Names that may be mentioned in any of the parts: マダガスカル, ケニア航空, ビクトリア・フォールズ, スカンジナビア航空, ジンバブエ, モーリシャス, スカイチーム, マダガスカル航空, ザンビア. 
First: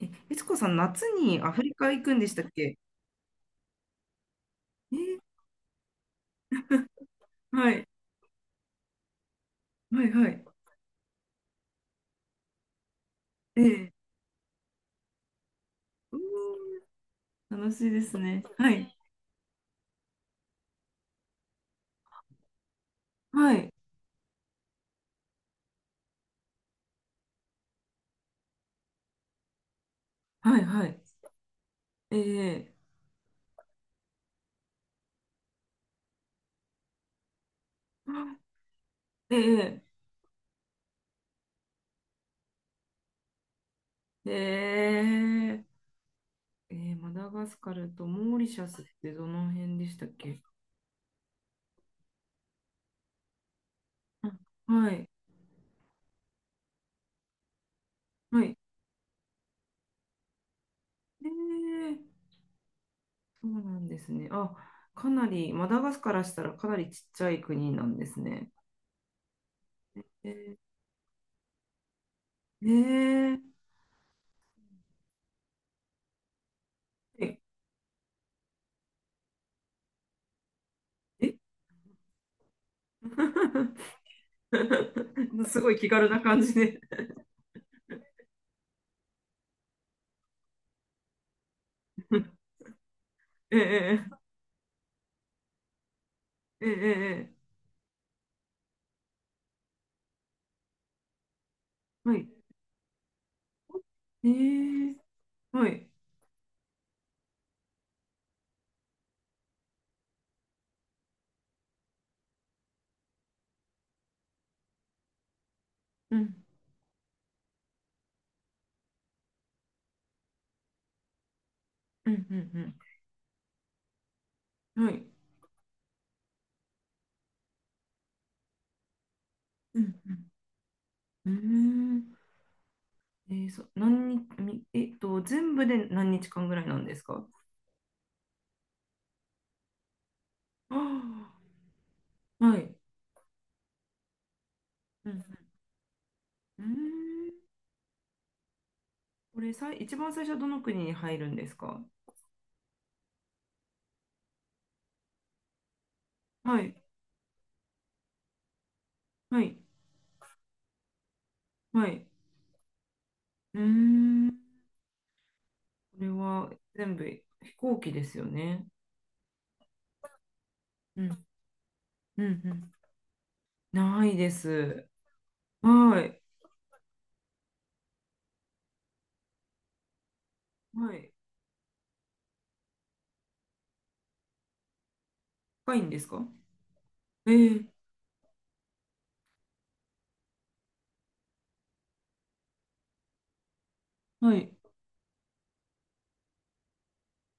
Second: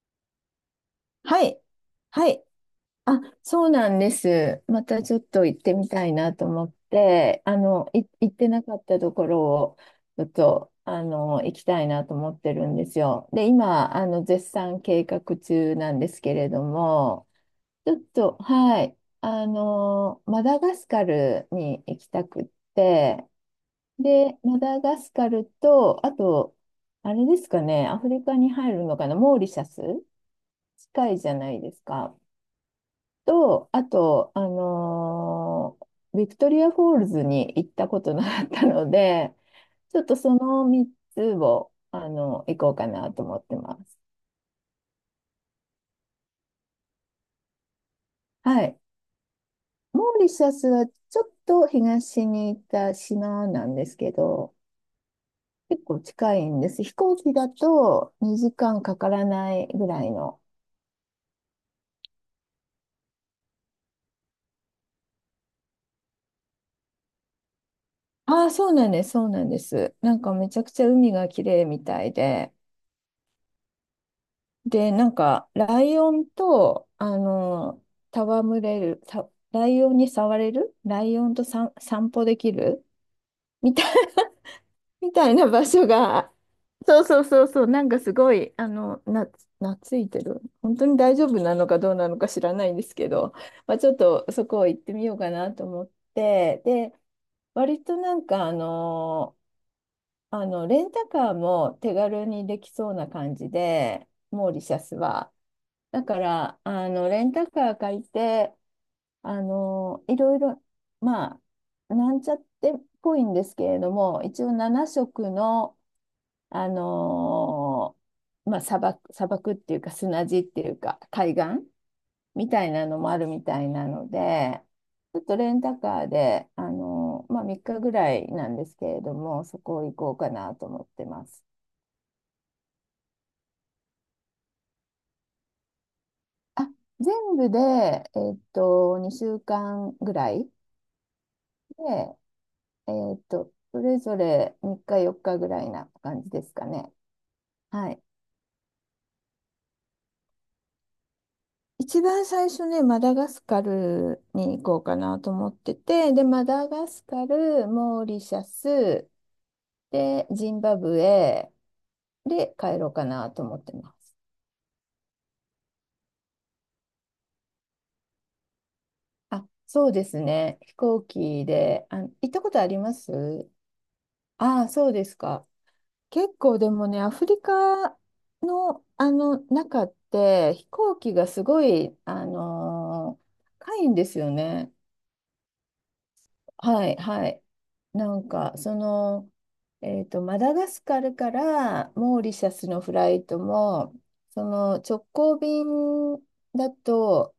え、悦子さん、夏にはアい。フリカ行くんではしたい。っけ？あ、そうなんです。まえたちょーっと行ってみたいなと思って、はい、行ってなかったところを、はい、ちょはっい。と、行きたいなと思ってるんですよ。で、ええ、今、絶賛計画中なんでうすけれども、ーん、楽しいちょでっすと、ね。ははい、い。マダガスカルに行きたくって、はい、で、マダガスカルと、あと、あれですかね、アフリカに入るのかな、モーリシャスはい、はい。近いじゃないですか。ええ、と、あと、ビクトリア・フォールズに行ったことなあかったので、ええ、ちょっとその3つを、行こうかなと思ってます。ええ、ええ、マダガスカルとモーリシはャい。スってどの辺でしモたっーリけ？シャスはちょっと東に行った島なんですけあ、ど、はい、結構近いんです。飛行機だとは2い。時間かからないぐらいの。ええ、そうなんですね。あ、かなり、マダガスからしたらかなりちっちゃい国なんですあね。あ、そうなんです、そうなんです。なんかめちえゃくちゃ海が綺麗みたいで、え、ええ、で、なんか、ライオンと、戯れる、さライオンに触れるライえオンえ とさ散歩できるみ たい、みたい なす場ごい所気軽なが、感じで そうそうそうそう、なんかすごい、懐いてる。本当に大丈夫なのかどうなのか知ら ないんですけど、えまあ、ちょっえ、とそこを行ってみようかなと思って、ええ、えで、え、ええ、割となんか、レンタカーも手は軽い。にできそうな感じで、えモーリシャスえ、は。はい。だから、レンタカー借りて、いろいろ、まあ、なんちゃってっぽいんですけれども、一応7色の、うん、あの砂漠、砂漠っていうか砂地っていうか海岸うん、うみたいん、なのもあるみたいなので、うん。はい。ちょっとレンタカーで、3日ぐらいなんですけれども、そうこん、行こうかなと思ってまうん。うす。ーん。ええ、そう、何日、みえっと、全部で何日間ぐらいあなんですか？全部で、2週間ぐらいあ、で、あ、はい。それぞれ3日う4ん、日ぐらいな感じですうん。かうーね。ん。はい。これさい、一番最初はどの国に入るんですか？一番最初ね、マダガスカルに行こうかなと思ってて、で、マはダい、ガスカル、モーリシャス、はい、で、ジンバブエはい。で帰ろうかなと思うってます。ん。これは全部飛行機ですよね。あ、そうですね。飛う行ん、機で、あ、行うん、うったことあん。ります？ないでああ、す。そうですか。はい。結構でもね、アフリカの、中って飛は行い。機がすごい、高いんですよね。深いんですか？はいはえい。ー、なんかその、マダガスカルからモーリシャスのフライトもはそい。の直行便だと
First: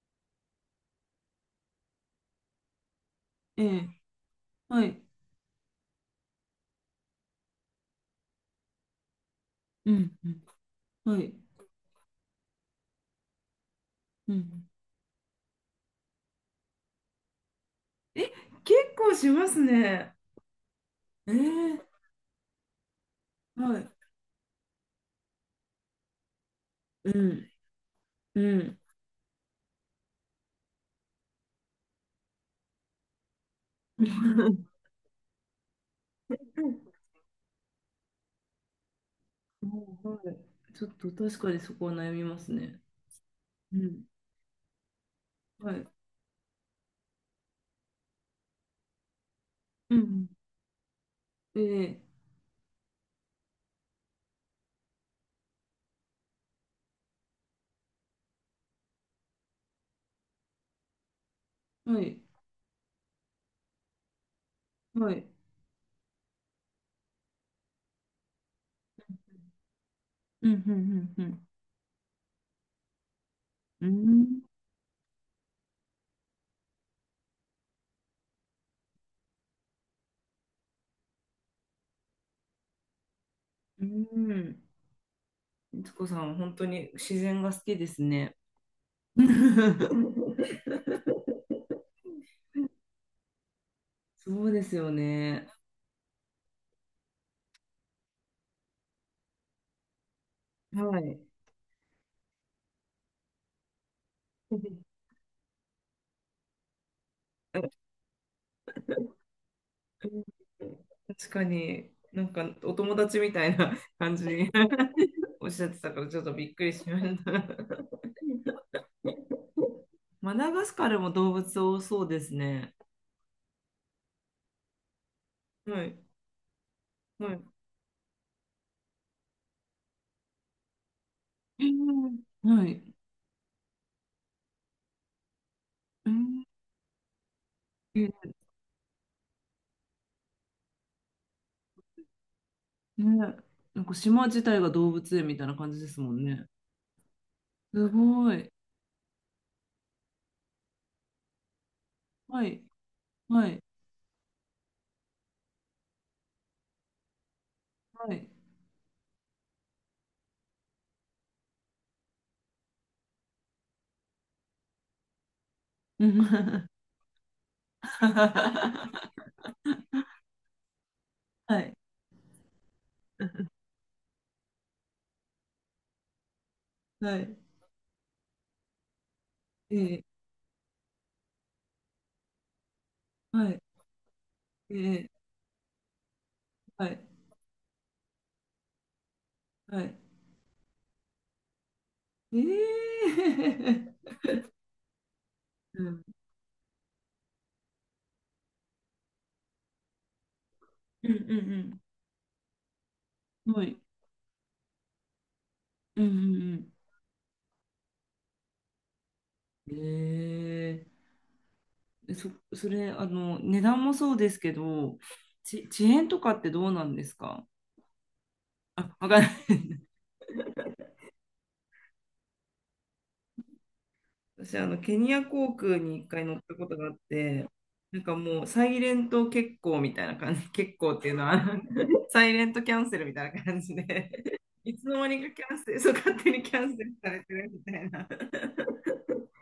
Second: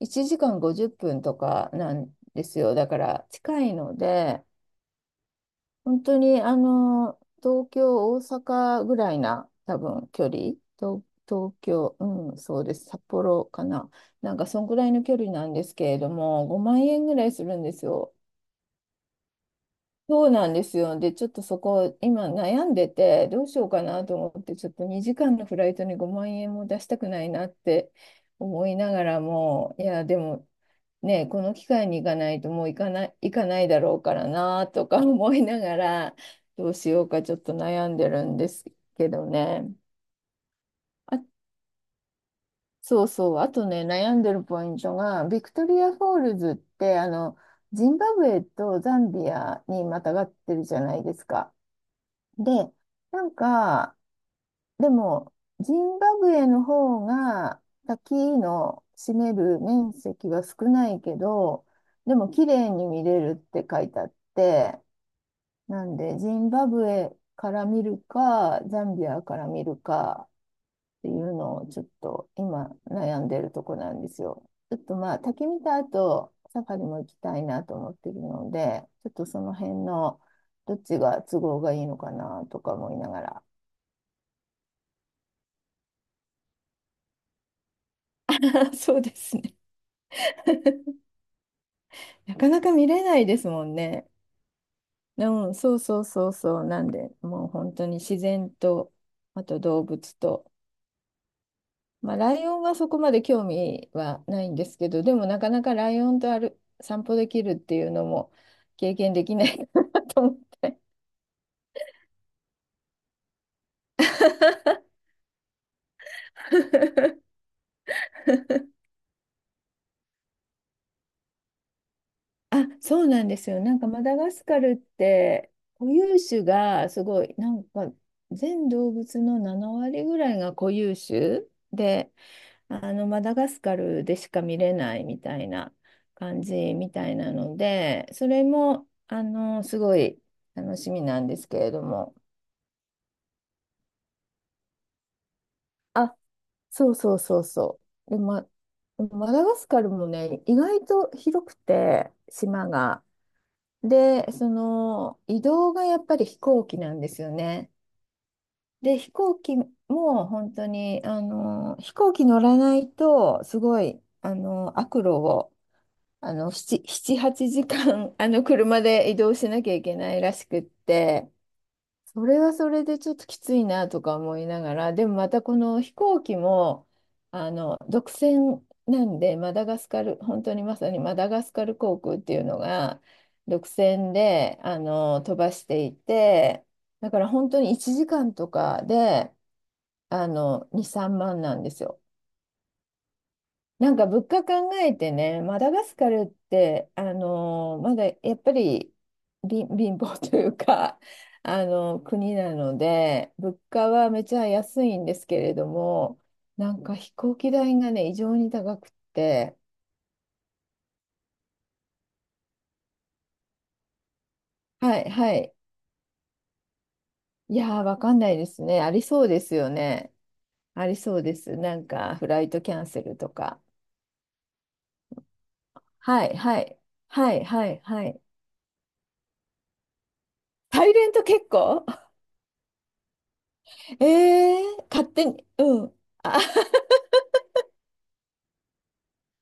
1時間50分とかなんですよ。だから近えいえ、ので。はい。本当に、東京、大阪ぐらいな、多う分、ん。距離。うん、はい。東京、うん、そうです。札幌かな。うなんか、そんん。ぐらいの距離なんですけれども、5万円ぐらいするんですよ。え、結構しますね。そうなんですよ。で、ちょっえとそー、こ、今悩んでて、どうしようはかい。なと思って、ちょっと2時間のフライトに5万円も出したくうないなっん。てう思いん。ながらも、いや、でも、ね、この機会に行かないともう行かないだろうからな とか 思いながら、どうしようかちょっと悩んでるんですけどね。もう、はい。ちょっとあ、確かにそこは悩みますね。そうそう、あとうね、ん。悩んでるポイントが、ビクトはリい。ア・フォールズって、ジンバブエとザンビアにうまたがん。ってるじゃないですか。ええ、で、なんか、でも、ジンバブエの方が滝の占める面積は少ないけど、はでい。も綺麗に見れるって書いてあって、はい。なんで、ジンバブエから見るか、ザンビアから見るかうん。うっていん。ううん。のをちょっと今悩んでるとこうなんですん。よ。ちょっとまあ、滝見た後、サファリも行きたいなと思ってるので、ちょっとその辺のどっちが都合がいいのかなとか思いながら。うん、うん、いつこさん、本当に自然が好きですね。あ、そうですね。なかなか見れないですもんね。そうですよね。うん、そうそうそうそう。なんで、もう本当に自然と、あと動物と。はい。まあ、ライオンはそこまで興味はないんですけ ど、でもなかなかライオンとある散歩できるっうん、ていうのも経験できない なと思って。確かに、なんかお友達みたいな感じに おっしゃってたから、ちょっとびっくりしまし た。マダガスカルも動物多そうですあ、ね。そうなんですよ。なんかマダガスカルっては固い、有種がすごはい、い。なんか全動物の7割ぐらいが固有種えで、ー、はい。あのマダガスカルでしか見れないみたいなう感ん、じみたいなので、そえ、れもすごい楽しみなんですけれども。ね、なんか島自体が動物園みたいな感じですもあ、んね。そうそうそうそすう。で、ごま、い。マダガスカルもね、意外と広くて、はい。島が。はい。で、その移動がやっぱり飛行機なんですよね。はい。で、飛行機も本当に、飛行機乗らないと、すごい、悪路をう7、7、ん 8時間、車で移動しなきゃいけないらしくって、はい。それはそれでちょっときついなとか思いながら、でもまたこの飛行機も、はい。独占なんで、マダガスえカえ、ル、本当にまさにマダガスカル航空っていうのが、はい。独占で、ええ、飛ばしていて、はい。だから本当に1時間とかで、はい。2、3万なんですよ。ええ なんか物価考えてね、マダ うガスん、カルって、まだやっぱり貧乏というか、うん、うあん、の国なので、うん、物はい。価はめちゃ安いんですけれどうん、うも、ん、なんか飛行機代がね、異常に高くって、うん、ええ、それ、値段もそうですけど、はいはい、遅延とかってどうなんですか？いやー、わかんないですね、ああ、りわかんそなうい。ですよね、ありそうです、なんかフライトキャンセルとか、私、ケニア航空に一回は乗いったはこといがあっはいて、はいなんはかい、もう、サイレント欠航みたいな感じ、欠サ航イっレていンうトのは、結構 サイレントキャンセルみたいな感じ で、え いつー、の間勝に手かキに、ャンセル、うそう、ん。勝手あにキャンセルされてるみたいな。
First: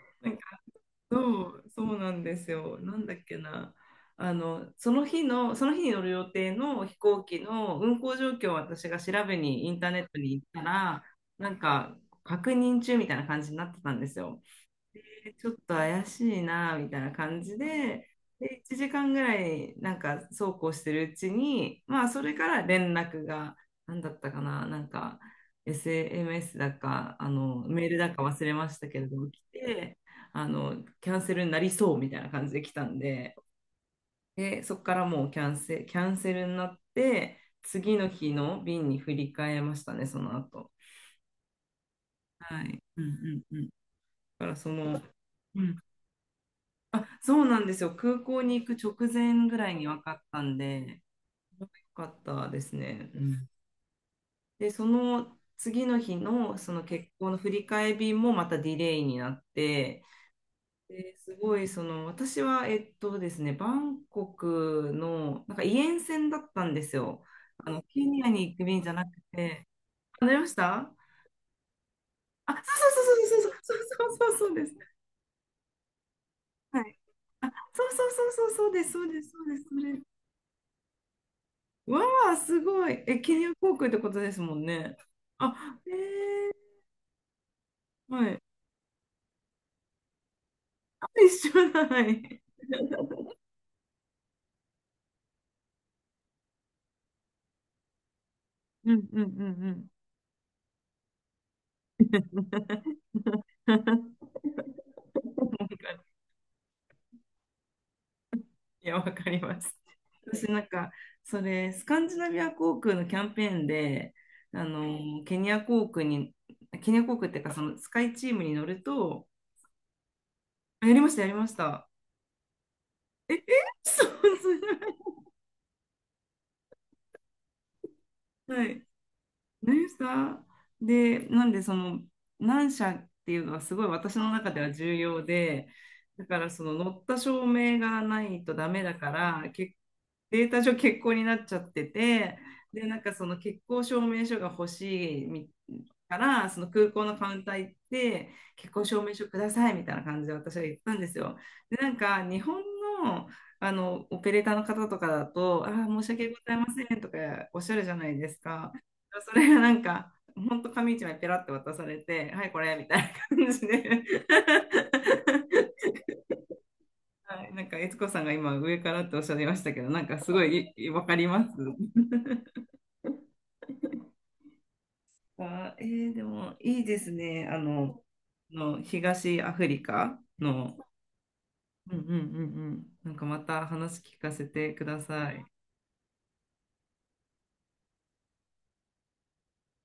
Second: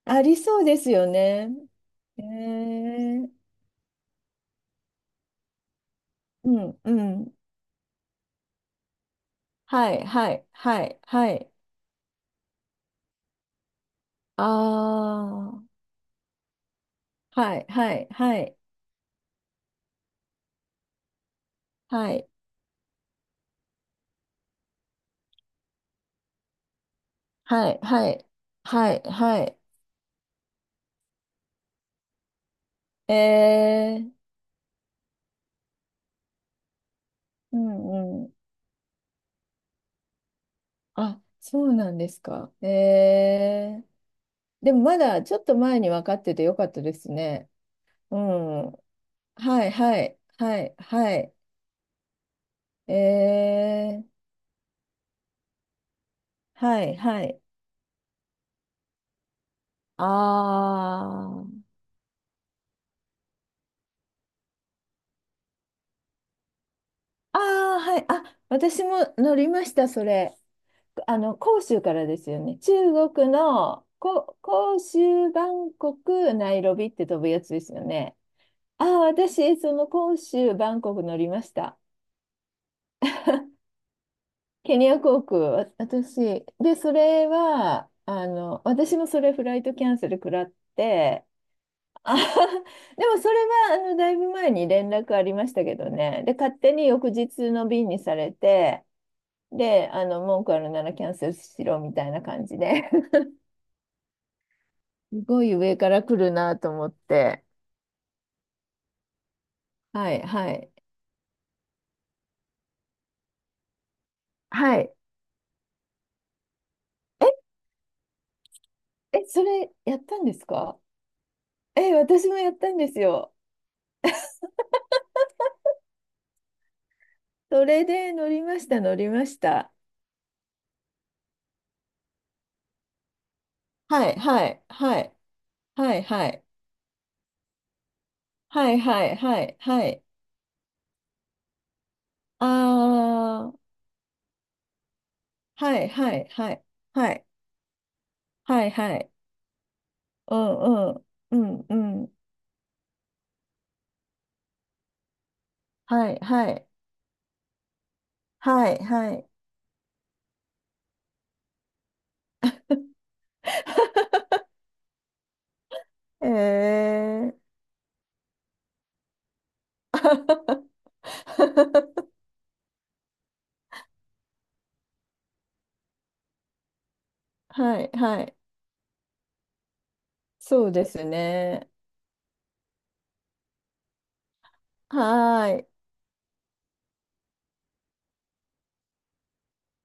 ありそ うですよそね。う、そうなんえですよ。なんだっー、けな。その日の、その日に乗る予う定ん、のう飛行ん。機の運航状況を私が調べにインターはネい、ットには行っい、たはい、ら、はない。んか確認中みたいな感じになってたんですよ。あちょっあ、と怪しいなみたいな感はじい、はで、い、はでい、1時間ぐらいなんかそうこうしてるうちに、まあ、はそい、れから連絡が何だったかな、なんか SMS だかあのはい、メールはだかい、忘れましたはけい、れども来はい。て、あのキャンセルになりそうみたいな感じで来たんえで、ー、でそこからもうキャンセルになってう次のん、う日ん。の便に振り替えましたね、その後。あ、そうなんですか。はい。うん、うん、うん。だえー、からそでもまの、だちょっとうん、前に分かっててよかったであ、すそうね。なんですよ。う空港にん。は行く直前ぐらいいには分かいったんはいで、はい。よかったですえね。うん、ー、で、その次の日のそはのい結は婚のい。振り替え便もまたディレイになって、ですごあいその私は、ですね、バンコクのなんかイエン線だったんですよ。あああ、のはケい。ニアあ、に行く便私じゃなもく乗りまて、した、そわかれ。りました。広州からですよあ、ね。そ中うそう国そうそうそうの、そうそうそうそうそうで広す。州、バンコク、ナイロはビっい。て飛ぶやあ、つですよそうそうね。そうそうそうであす、あ、そうです、そうで私、す、そそのれ、広州、バンコク乗りました。わあ、すごい。え、ケニア航空ってことですもんケニね。ア航空、あ、私。えで、それは、ー、はい。私もそれフライトキャンセル食らっあ、て、一緒だ。はあ でい。もそれは、だいぶ前に連絡ありましたけどね。で、勝手に翌日の便にされて、うん、うん、うん、で、文句あるならキャンセルしろみたいうな感じで ん。すごい上から来るなと思って。いや、わかります。はい、私はなんい。か、それ、スカンジナビア航空のキャンペーンで、はい。ケニア航空に、ケニア航空っていうか、そのスカイチームに乗るえ、え、と、それやったんですか？あ、やりました、やりました。え、私もやったんですえ、よ。え、そう、それそれで乗りは、まはした、い。乗りました。何ですか？で、なんでその何社っていうのはすごいは私い、のは中でい、は重はい、要で、はい、だはかい、らその乗った証明がないとダはい、メだはかい、はら、い、はい。データ上欠航になっちゃってて、あで、なんかそのー、欠航証明書が欲しいはい、はかい、ら、はそい、の空港はのい、カウンター行って、は欠い、航は証い。明書くださいみたいな感じでう私は言ったん、うんん、ですよ。うん、で、なんうん。か日本の、あのオペレーターの方とかだと、あー、申しはい、訳ごはざいまい、せんとかおっしゃるじゃないですはか。い、はい。それがなんか、ほんと紙一枚ペラって渡されて、はい、これみたいな感じで、え ー はい、なんか、悦子さんが今、上からっておっしゃいましたけど、なん か、すごい、わかります。あ、でも、いいですね。はい、はい。東アフリカそうの、ですね。うん、うん、うん、うん、なんかまた話聞かせてください。はーい。